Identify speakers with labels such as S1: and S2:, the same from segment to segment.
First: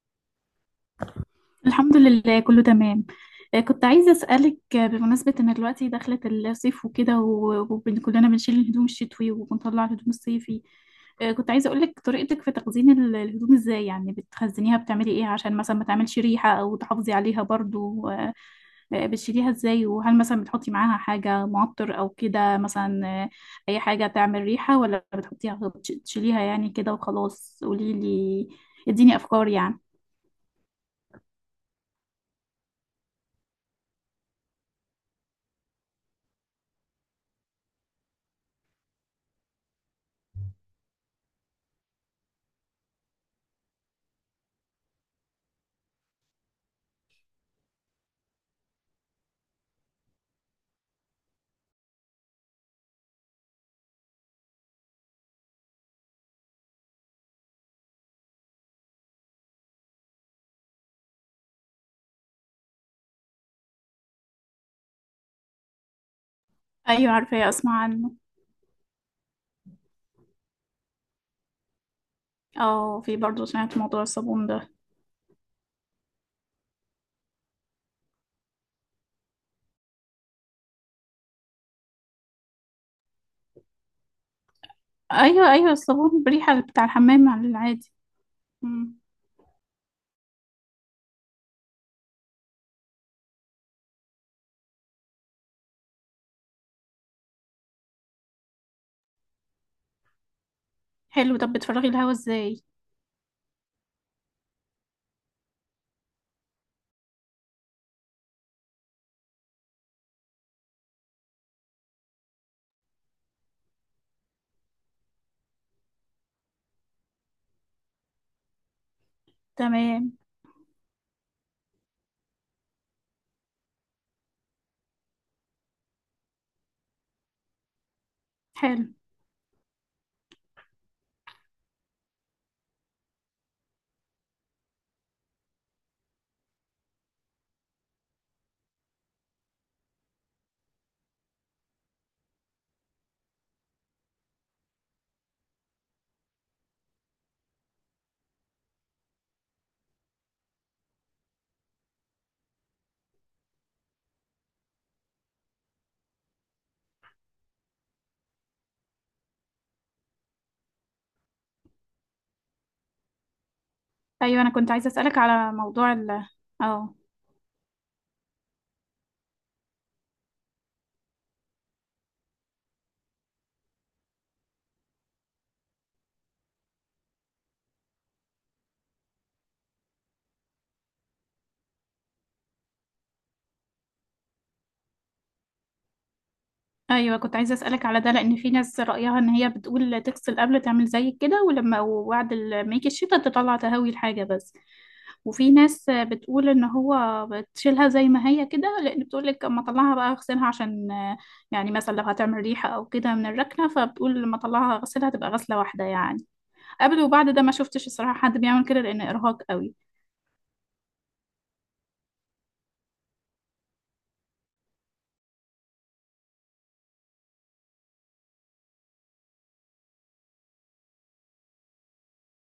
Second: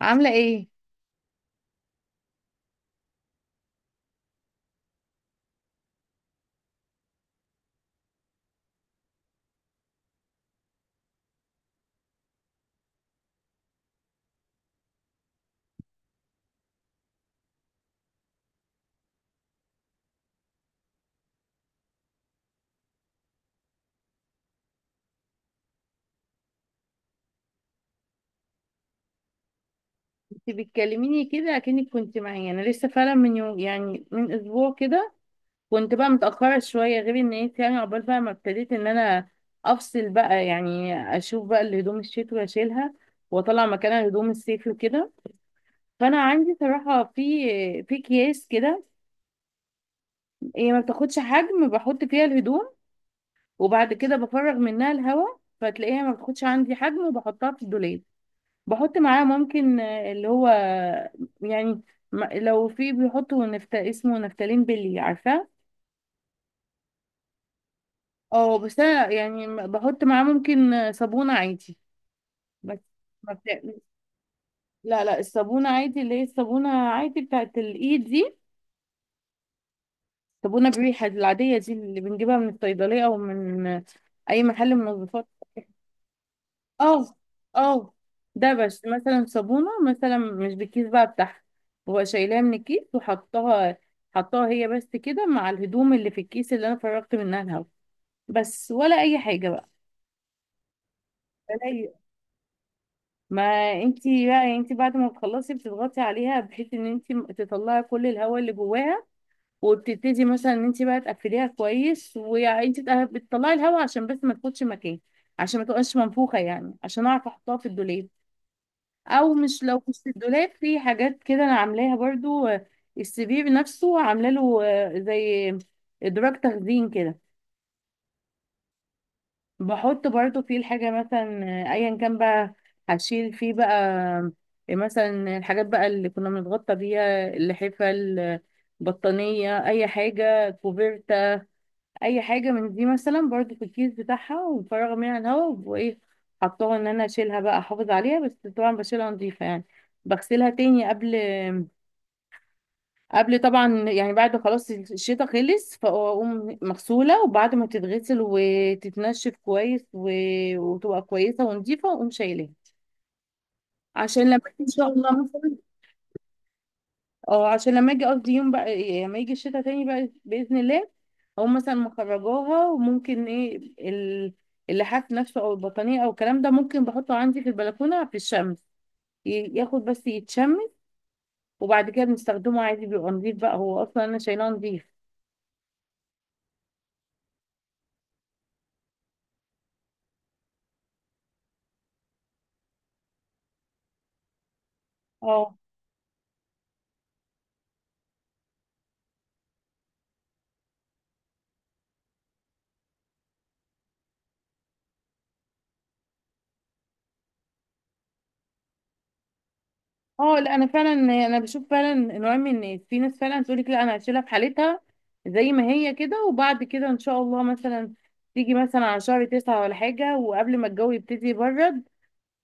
S1: عاملة ايه؟
S2: الحمد لله، كله تمام. كنت عايزة أسألك، بمناسبة إن دلوقتي دخلت الصيف وكده، وكلنا بنشيل الهدوم الشتوي وبنطلع الهدوم الصيفي. كنت عايزة أقولك طريقتك في تخزين الهدوم إزاي، يعني بتخزنيها بتعملي إيه عشان مثلا ما تعملش ريحة أو تحافظي عليها برضو؟ بتشيليها إزاي؟ وهل مثلا بتحطي معاها حاجة معطر أو كده مثلا؟ أي حاجة تعمل ريحة؟ ولا بتحطيها تشيليها يعني كده وخلاص؟ قوليلي، اديني أفكار يعني.
S1: انت بتكلميني كده اكنك كنت معايا، انا لسه فعلا من يوم، يعني من اسبوع كده. كنت بقى متأخرة شوية، غير ان انت يعني عقبال بقى ما ابتديت ان انا افصل بقى، يعني اشوف بقى الهدوم الشتوي اشيلها واطلع مكانها هدوم الصيف وكده. فانا عندي صراحة في اكياس كده، هي ما بتاخدش حجم، بحط فيها الهدوم وبعد كده بفرغ منها الهواء، فتلاقيها ما بتاخدش عندي حجم وبحطها في الدولاب. بحط معاه ممكن اللي هو يعني لو في بيحطوا اسمه نفتالين، بلي عارفاه.
S2: أيوة، عارفة، أسمع عنه.
S1: اه، بس انا يعني بحط معاه ممكن صابونة عادي. بس
S2: اه في
S1: ما
S2: برضه سمعت
S1: بت...
S2: موضوع الصابون ده.
S1: لا لا، الصابونة عادي، اللي هي الصابونة عادي بتاعت الايد دي، صابونة بريحة العادية دي اللي بنجيبها من الصيدلية او من اي محل منظفات.
S2: ايوه، ايوه، الصابون بريحة بتاع
S1: اه
S2: الحمام على العادي.
S1: اه، دبش
S2: مم.
S1: مثلا صابونة، مثلا مش بالكيس بقى بتاعها، ببقى شايلاها من الكيس وحطاها، حطاها هي بس كده مع الهدوم اللي في الكيس اللي انا فرغت منها الهوا بس ولا اي حاجة بقى.
S2: حلو. طب
S1: ولا
S2: بتفرغي
S1: أي-
S2: الهوا ازاي؟
S1: ما انتي بقى، انتي بعد ما بتخلصي بتضغطي عليها بحيث ان انتي تطلعي كل الهواء اللي جواها، وبتبتدي مثلا ان انتي بقى تقفليها كويس وانتي بتطلعي الهواء عشان بس ما تاخدش مكان، عشان ما تبقاش منفوخة، يعني عشان اعرف احطها في الدولاب. او مش لو مش في
S2: تمام.
S1: الدولاب، في حاجات كده انا عاملاها برضو. السي في نفسه عامله له زي ادراج تخزين كده.
S2: حلو.
S1: بحط برضو فيه الحاجه مثلا، ايا كان بقى هشيل فيه بقى، مثلا الحاجات بقى اللي كنا بنتغطى بيها، اللحفه، البطانيه، اي حاجه، كوفيرتا، اي حاجه من دي مثلا برضو في الكيس بتاعها ومفرغه منها الهواء وايه، حطاها ان انا اشيلها بقى احافظ عليها. بس طبعا بشيلها نظيفه يعني، بغسلها تاني قبل طبعا، يعني بعد خلاص الشتاء خلص، فاقوم مغسوله وبعد ما تتغسل وتتنشف كويس و... وتبقى كويسه ونضيفه، واقوم شايلاها عشان لما
S2: ايوه، انا
S1: ان
S2: كنت عايزة
S1: شاء الله
S2: اسألك على
S1: مثلا،
S2: موضوع ال اه
S1: اه عشان لما اجي قصدي يوم بقى لما يجي الشتاء تاني بقى باذن الله، اقوم مثلا مخرجاها، وممكن ايه اللحاف نفسه او البطانيه او الكلام ده، ممكن بحطه عندي في البلكونه في الشمس ياخد بس يتشمس، وبعد كده بنستخدمه عادي، بيبقى نضيف بقى، هو اصلا انا شايلاه نضيف.
S2: ايوه، كنت عايزة اسألك على ده، لان في ناس رأيها ان هي بتقول تغسل قبل تعمل زي كده، ولما وبعد ما يجي الشتا تطلع تهوي الحاجة بس. وفي
S1: آه.
S2: ناس بتقول ان هو بتشيلها زي ما هي كده، لان بتقول لك اما اطلعها بقى اغسلها عشان، يعني مثلا لو هتعمل ريحه او كده من الركنه، فبتقول لما اطلعها اغسلها تبقى غسله واحده، يعني قبل وبعد. ده ما شفتش الصراحه حد بيعمل كده، لان ارهاق قوي.
S1: اه، لا انا فعلا، انا بشوف فعلا نوع من الناس، في ناس فعلا تقول لك لا انا هشيلها في حالتها زي ما هي كده، وبعد كده ان شاء الله مثلا تيجي مثلا على شهر تسعة ولا حاجة وقبل ما الجو يبتدي يبرد،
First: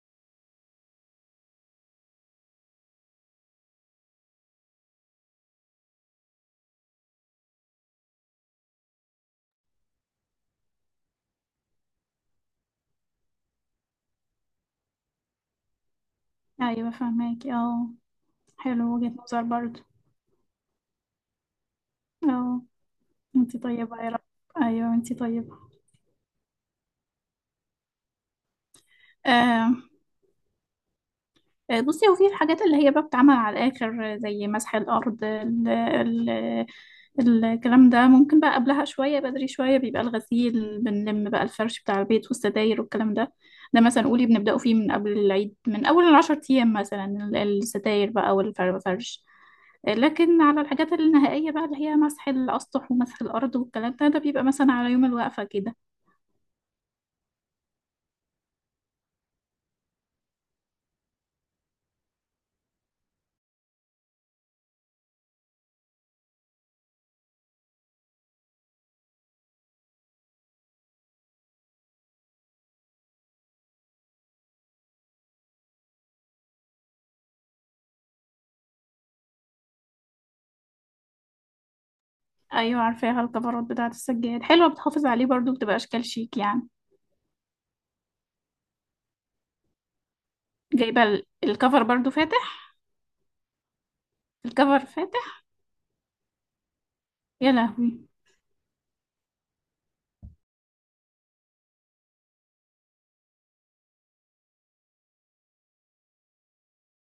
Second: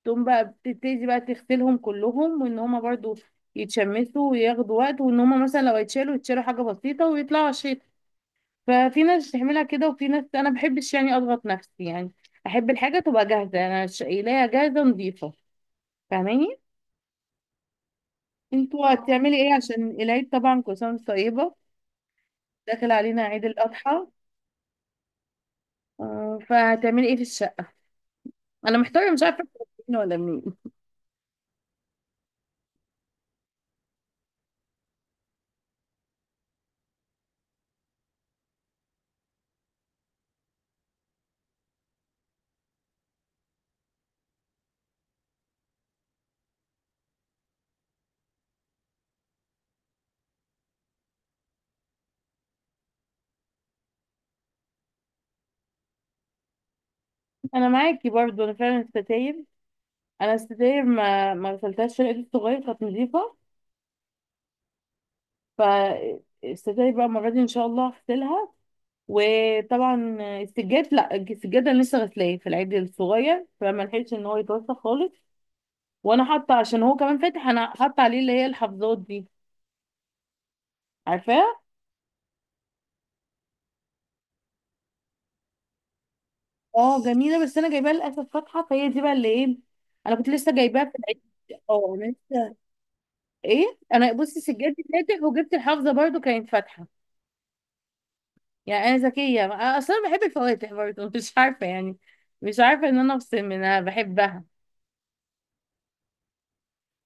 S1: تقوم بقى بتبتدي بقى تغسلهم كلهم، وان هما برضو يتشمسوا وياخدوا وقت، وان هما مثلا لو يتشالوا، يتشالوا حاجة بسيطة، ويطلعوا على الشتا. ففي ناس تعملها كده، وفي ناس انا بحبش يعني اضغط نفسي، يعني احب الحاجة تبقى جاهزة، انا شايلاها جاهزة نظيفة. فاهماني؟
S2: ايوه، فهماكي، اه.
S1: انتوا
S2: حلو، وجهه
S1: هتعملي
S2: نظر
S1: ايه
S2: برضه.
S1: عشان العيد؟ طبعا كل سنه وانت طيبه،
S2: اه.
S1: داخل علينا عيد
S2: انتي طيبه
S1: الاضحى.
S2: يا رب. ايوه، انتي طيبه.
S1: فهتعملي ايه في الشقه؟ انا محتاره، مش عارفه أبدأ
S2: آه.
S1: منين ولا منين.
S2: بصي، هو في الحاجات اللي هي بقى بتتعمل على الآخر، زي مسح الأرض، ال ال الكلام ده ممكن بقى قبلها شوية بدري شوية، بيبقى الغسيل بنلم بقى الفرش بتاع البيت والستاير والكلام ده. ده مثلا قولي بنبدأه فيه من قبل العيد، من أول العشر أيام مثلا، الستاير بقى والفرش. لكن على الحاجات النهائية بقى، اللي هي مسح الأسطح ومسح الأرض والكلام ده، ده بيبقى مثلا على يوم الوقفة كده.
S1: انا معاكي برضو، انا فعلا الستاير، انا الستاير ما غسلتهاش في العيد الصغير، كانت نظيفه، فالستاير بقى المره دي ان شاء الله هغسلها. وطبعا السجاد، لا السجاد انا لسه غسلاه في العيد الصغير فما لحقتش ان هو يتوسخ خالص، وانا حاطه عشان هو كمان فاتح، انا حاطه عليه اللي هي الحفاظات دي، عارفاه؟
S2: أيوة، عارفاها، الكفرات بتاعة السجاد حلوة، بتحافظ عليه برضو، بتبقى أشكال شيك يعني.
S1: اه جميله، بس انا جايباها للاسف فاتحه، فهي دي بقى اللي ايه، انا كنت لسه جايباها في
S2: جايبة
S1: العيد.
S2: الكفر
S1: اه
S2: برضو
S1: انا لسه
S2: فاتح؟
S1: ايه، انا بصي
S2: الكفر
S1: سجادي فاتح
S2: فاتح؟
S1: وجبت الحافظه برضو كانت فاتحه،
S2: يا لهوي.
S1: يعني انا ذكيه، أنا اصلا بحب الفواتح برضو. مش عارفه يعني، مش عارفه ان انا افصل منها، بحبها.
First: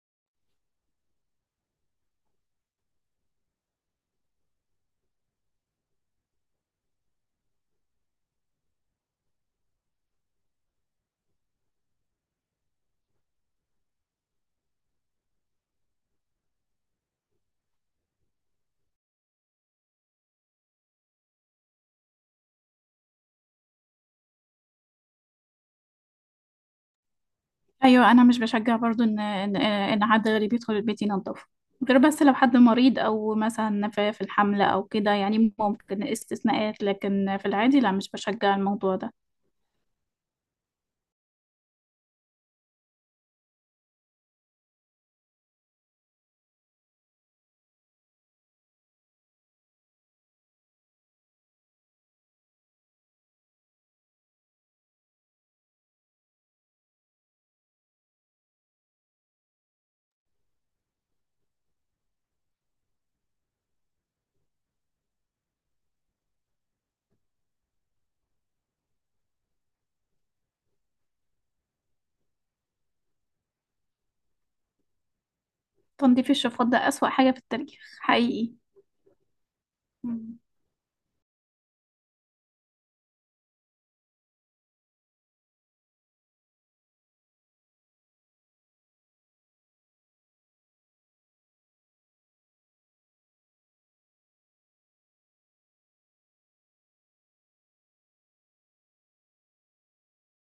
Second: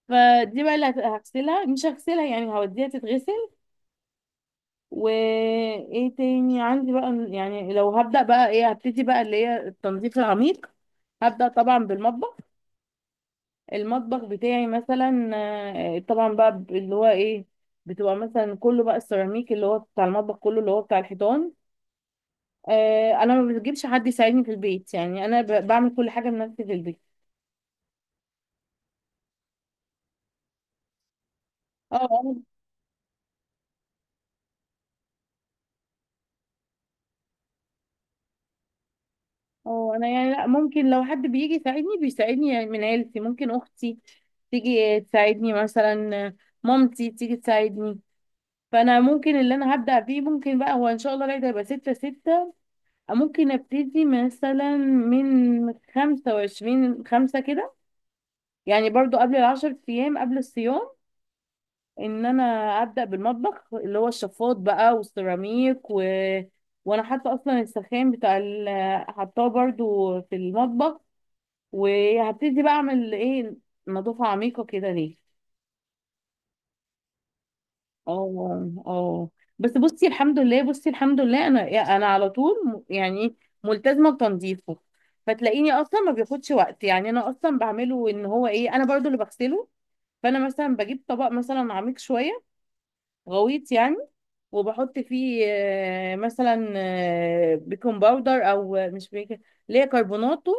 S1: فدي بقى اللي هغسلها، مش هغسلها يعني، هوديها تتغسل. وايه تاني عندي بقى، يعني لو هبدأ بقى ايه، هبتدي بقى اللي هي التنظيف العميق، هبدأ طبعا بالمطبخ. المطبخ بتاعي مثلا، طبعا بقى اللي هو ايه، بتبقى مثلا كله بقى السيراميك اللي هو بتاع المطبخ كله اللي هو بتاع الحيطان. انا ما بجيبش حد يساعدني في البيت، يعني انا بعمل كل حاجه بنفسي في البيت.
S2: أيوة، أنا مش بشجع برضو إن حد غريب يدخل البيت ينضفه، غير
S1: اه
S2: بس لو
S1: انا،
S2: حد مريض أو مثلا في الحملة أو كده، يعني ممكن استثناءات، لكن في العادي لا، مش بشجع الموضوع ده.
S1: اه انا يعني لا، ممكن لو حد بيجي يساعدني بيساعدني يعني من عيلتي، ممكن اختي تيجي تساعدني مثلا، مامتي تيجي تساعدني. فانا ممكن اللي انا هبدأ فيه، ممكن بقى هو ان شاء الله العيد هيبقى 6/6، ممكن ابتدي مثلا من 25/5 كده، يعني برضو قبل العشر ايام، قبل الصيام، ان انا ابدا بالمطبخ، اللي هو الشفاط بقى والسيراميك و... وانا حاطه اصلا السخان بتاع ال... حطاه برضو في المطبخ، وهبتدي بقى اعمل ايه، نظافه عميقه كده ليه.
S2: تنظيف الشفاط ده أسوأ حاجة في التاريخ، حقيقي.
S1: اه اه، بس بصي الحمد
S2: مم.
S1: لله، بصي الحمد لله انا، انا على طول يعني ملتزمه بتنظيفه، فتلاقيني اصلا ما بياخدش وقت، يعني انا اصلا بعمله ان هو ايه، انا برضو اللي بغسله. فانا مثلا بجيب طبق مثلا عميق شويه، غويط يعني، وبحط فيه مثلا بيكنج باودر او مش بيكنج، اللي هي كربوناتو،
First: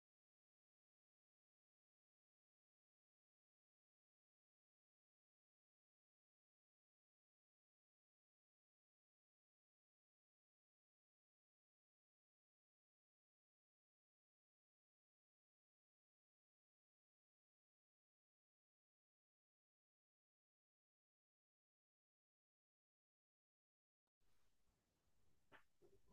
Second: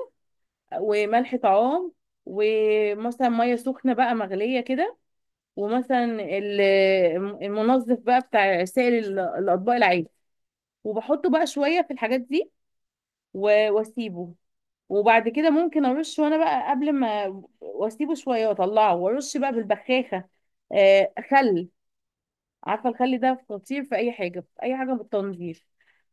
S1: وملح طعام ومثلا ميه سخنه بقى مغليه كده، ومثلا ال- المنظف بقى بتاع سائل الاطباق العادي، وبحطه بقى شويه في الحاجات دي واسيبه. وبعد كده ممكن ارش، وانا بقى قبل ما واسيبه شويه واطلعه، وارش بقى بالبخاخه خل، عارفه الخل ده خطير في اي حاجه، في اي حاجه بالتنظيف،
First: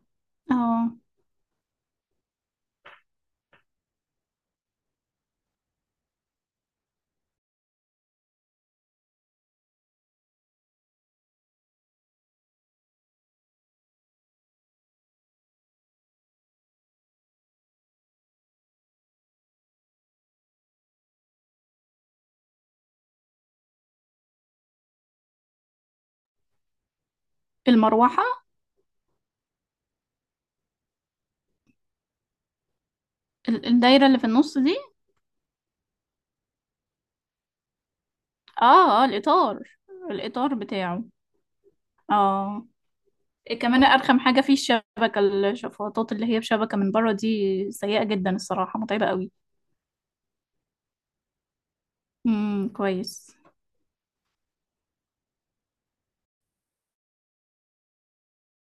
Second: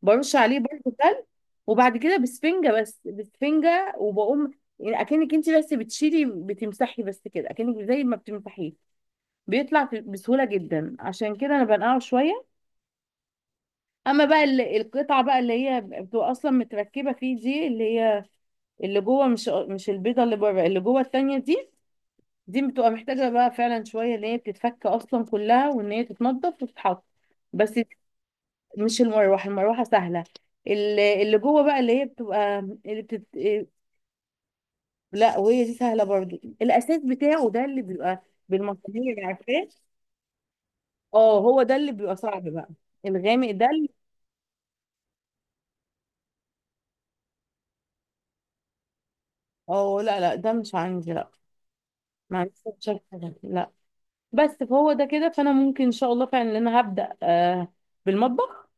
S1: برش عليه
S2: اه،
S1: برضه خل. وبعد كده بسفنجه، بس بسفنجه وبقوم، يعني اكنك انت بس بتشيلي بتمسحي بس كده، اكنك زي ما بتمسحيه بيطلع بسهولة جدا، عشان كده انا بنقعه شوية. اما بقى القطعة بقى اللي هي بتبقى اصلا متركبة فيه دي، اللي هي اللي جوه، مش البيضة اللي بره، اللي جوه التانية دي، دي بتبقى محتاجة بقى فعلا شوية، ان هي بتتفك اصلا كلها وان هي تتنضف وتتحط بس.
S2: المروحة.
S1: مش المروحة، المروحة سهلة. اللي جوه بقى اللي هي بتبقى، اللي بتت...
S2: الدايرة اللي في النص دي؟
S1: لا وهي دي سهلة برضو، الاساس بتاعه ده اللي بيبقى
S2: اه، اه،
S1: بالمصانير،
S2: الإطار.
S1: عارفاه؟
S2: الإطار بتاعه.
S1: اه هو ده اللي بيبقى صعب
S2: اه.
S1: بقى، الغامق ده.
S2: كمان ارخم حاجه فيه الشبكه، الشفاطات اللي هي بشبكه من بره دي سيئه جدا الصراحه، متعبه قوي.
S1: اه لا لا، ده مش عندي، لا، ما عنديش
S2: كويس.
S1: حاجة، لا. بس فهو ده كده، فانا ممكن ان شاء الله فعلا إن انا هبدأ بالمطبخ،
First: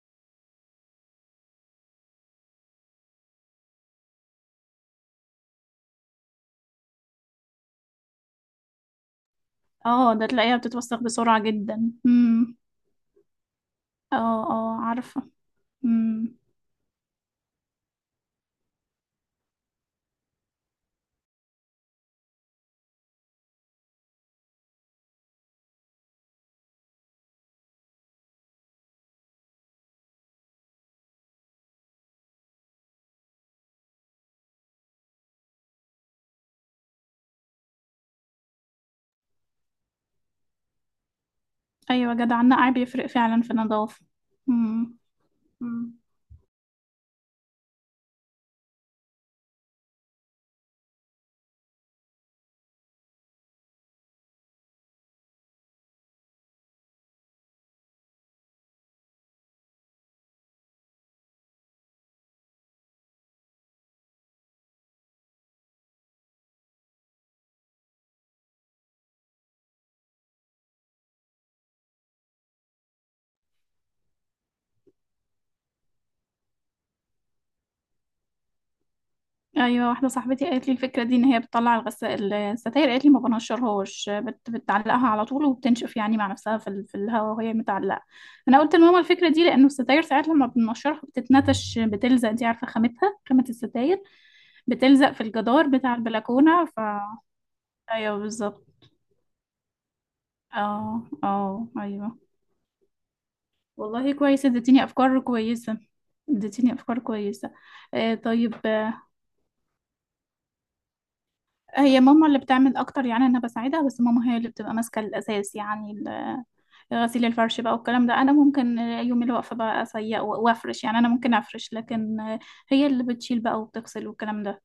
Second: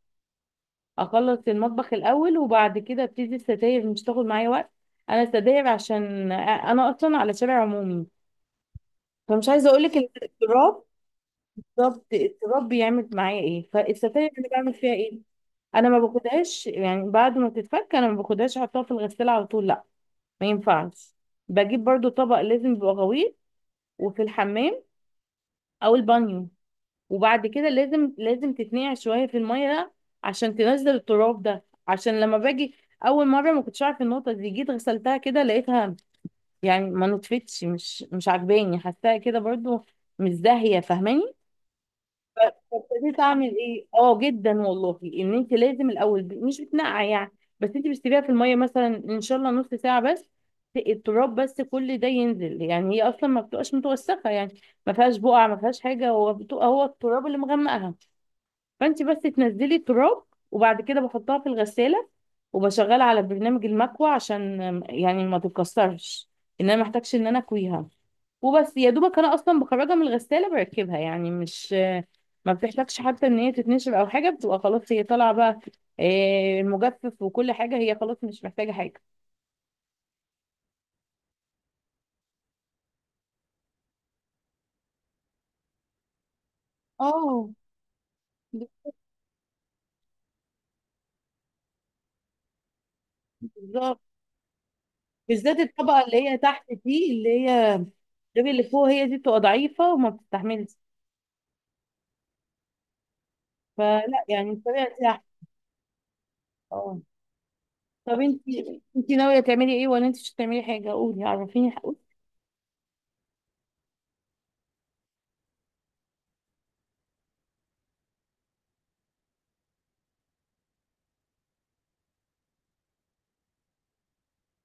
S1: اخلص المطبخ الاول، وبعد كده ابتدي الستاير، مش تاخد معايا وقت. انا الستاير عشان انا اصلا على شارع عمومي، فمش عايزه اقول لك،
S2: اه، ده تلاقيها
S1: التراب،
S2: بتتوسخ بسرعه جدا.
S1: التراب
S2: امم.
S1: التراب بيعمل معايا ايه، فالستاير
S2: اه،
S1: انا بعمل
S2: اه،
S1: فيها ايه،
S2: عارفه.
S1: انا ما
S2: امم.
S1: باخدهاش يعني بعد ما تتفك، انا ما باخدهاش احطها في الغساله على طول، لا، ما ينفعش. بجيب برضو طبق لازم يبقى غويط وفي الحمام او البانيو، وبعد كده لازم تتنقع شويه في الميه، ده عشان تنزل التراب، ده عشان لما باجي، اول مره ما كنتش عارف النقطه دي، جيت غسلتها كده لقيتها يعني ما نطفتش، مش عجباني، حاساها كده برضو مش زاهيه، فاهماني؟
S2: ايوه، جدع، النقع بيفرق
S1: ابتديت
S2: فعلا
S1: اعمل
S2: في
S1: ايه،
S2: النظافه.
S1: اه جدا والله، ان انت لازم
S2: امم.
S1: الاول مش بتنقع يعني، بس انت بتسيبيها في الميه مثلا ان شاء الله نص ساعه بس، التراب بس كل ده ينزل، يعني هي اصلا ما بتبقاش متوسخه، يعني ما فيهاش بقع، ما فيهاش حاجه، هو بتبقى هو التراب اللي مغمقها، فانت بس تنزلي التراب. وبعد كده بحطها في الغسالة وبشغلها على برنامج المكوى عشان يعني ما تتكسرش، ان انا محتاجش ان انا اكويها. وبس يا دوبك انا اصلا بخرجها من الغسالة بركبها، يعني مش، ما بتحتاجش حتى ان هي تتنشر او حاجة، بتبقى خلاص هي طالعة بقى، المجفف وكل حاجة هي خلاص مش محتاجة حاجة.
S2: ايوه، واحده صاحبتي قالت لي الفكره دي، ان هي بتطلع الغسالة الستاير، قالت لي ما بنشرهاش، بتعلقها على طول وبتنشف يعني مع نفسها في الهواء
S1: اه
S2: وهي متعلقه. انا قلت لماما الفكره دي، لانه الستاير ساعات لما بنشرها بتتنتش، بتلزق، انت عارفه خامتها، خامه
S1: بالظبط،
S2: الستاير بتلزق في
S1: بالذات
S2: الجدار بتاع
S1: الطبقة اللي هي
S2: البلكونه
S1: تحت
S2: ف
S1: دي، اللي هي
S2: ايوه،
S1: غير اللي
S2: بالظبط.
S1: فوق، هي دي بتبقى ضعيفة وما بتستحملش،
S2: اه، اه، ايوه. والله
S1: فلا
S2: كويس،
S1: يعني
S2: اديتيني
S1: الطريقة دي.
S2: افكار كويسه، اديتيني
S1: اه
S2: افكار كويسه. آه،
S1: طب انت
S2: طيب.
S1: انت ناويه تعملي ايه، ولا انت مش هتعملي حاجه؟ قولي عرفيني حقولي.
S2: هي ماما اللي بتعمل اكتر، يعني انا بساعدها بس، ماما هي اللي بتبقى ماسكه الاساس، يعني غسيل الفرش بقى والكلام ده، انا ممكن يوم الوقفه بقى اسيق وافرش، يعني انا ممكن افرش لكن هي اللي بتشيل بقى وبتغسل والكلام ده.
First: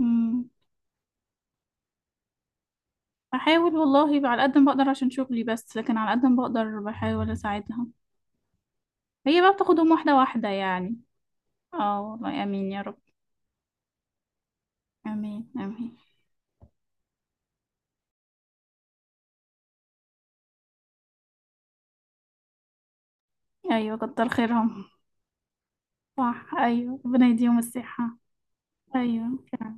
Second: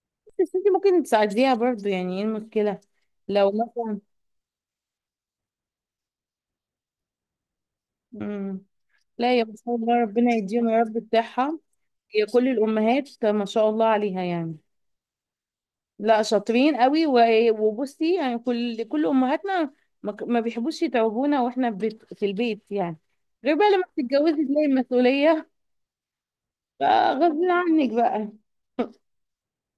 S2: امم.
S1: بس انت ممكن تساعديها برضو، يعني ايه المشكله لو
S2: بحاول
S1: مثلا.
S2: والله بقى على قد ما بقدر عشان شغلي، بس لكن على قد ما بقدر بحاول اساعدها.
S1: مم. لا
S2: هي
S1: يا
S2: بقى
S1: ما شاء
S2: بتاخدهم
S1: الله،
S2: واحده
S1: ربنا
S2: واحده
S1: يديهم يا رب
S2: يعني.
S1: بتاعها،
S2: اه،
S1: هي
S2: والله
S1: كل
S2: امين يا رب.
S1: الامهات ما شاء الله عليها يعني،
S2: امين، امين.
S1: لا شاطرين قوي، وبصي يعني كل امهاتنا ما بيحبوش يتعبونا واحنا في البيت يعني، غير بقى لما
S2: ايوه، كتر
S1: بتتجوزي تلاقي
S2: خيرهم.
S1: المسؤوليه،
S2: صح، ايوه، ربنا
S1: فغصب
S2: يديهم
S1: عنك
S2: الصحه.
S1: بقى.
S2: ايوه، فعلا.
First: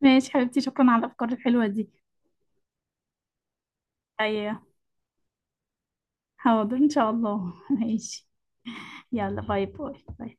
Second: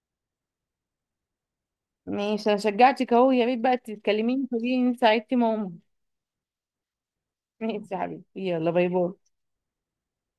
S2: ماشي حبيبتي، شكرا على الافكار الحلوه دي.
S1: ماشي، انا شجعتك اهو، يا ريت بقى تتكلميني
S2: ايوه.
S1: تقولي لي ان ساعدتي ماما.
S2: حاضر ان شاء الله.
S1: ماشي يا
S2: ماشي.
S1: حبيبتي، يلا باي باي.
S2: يلا، باي باي باي.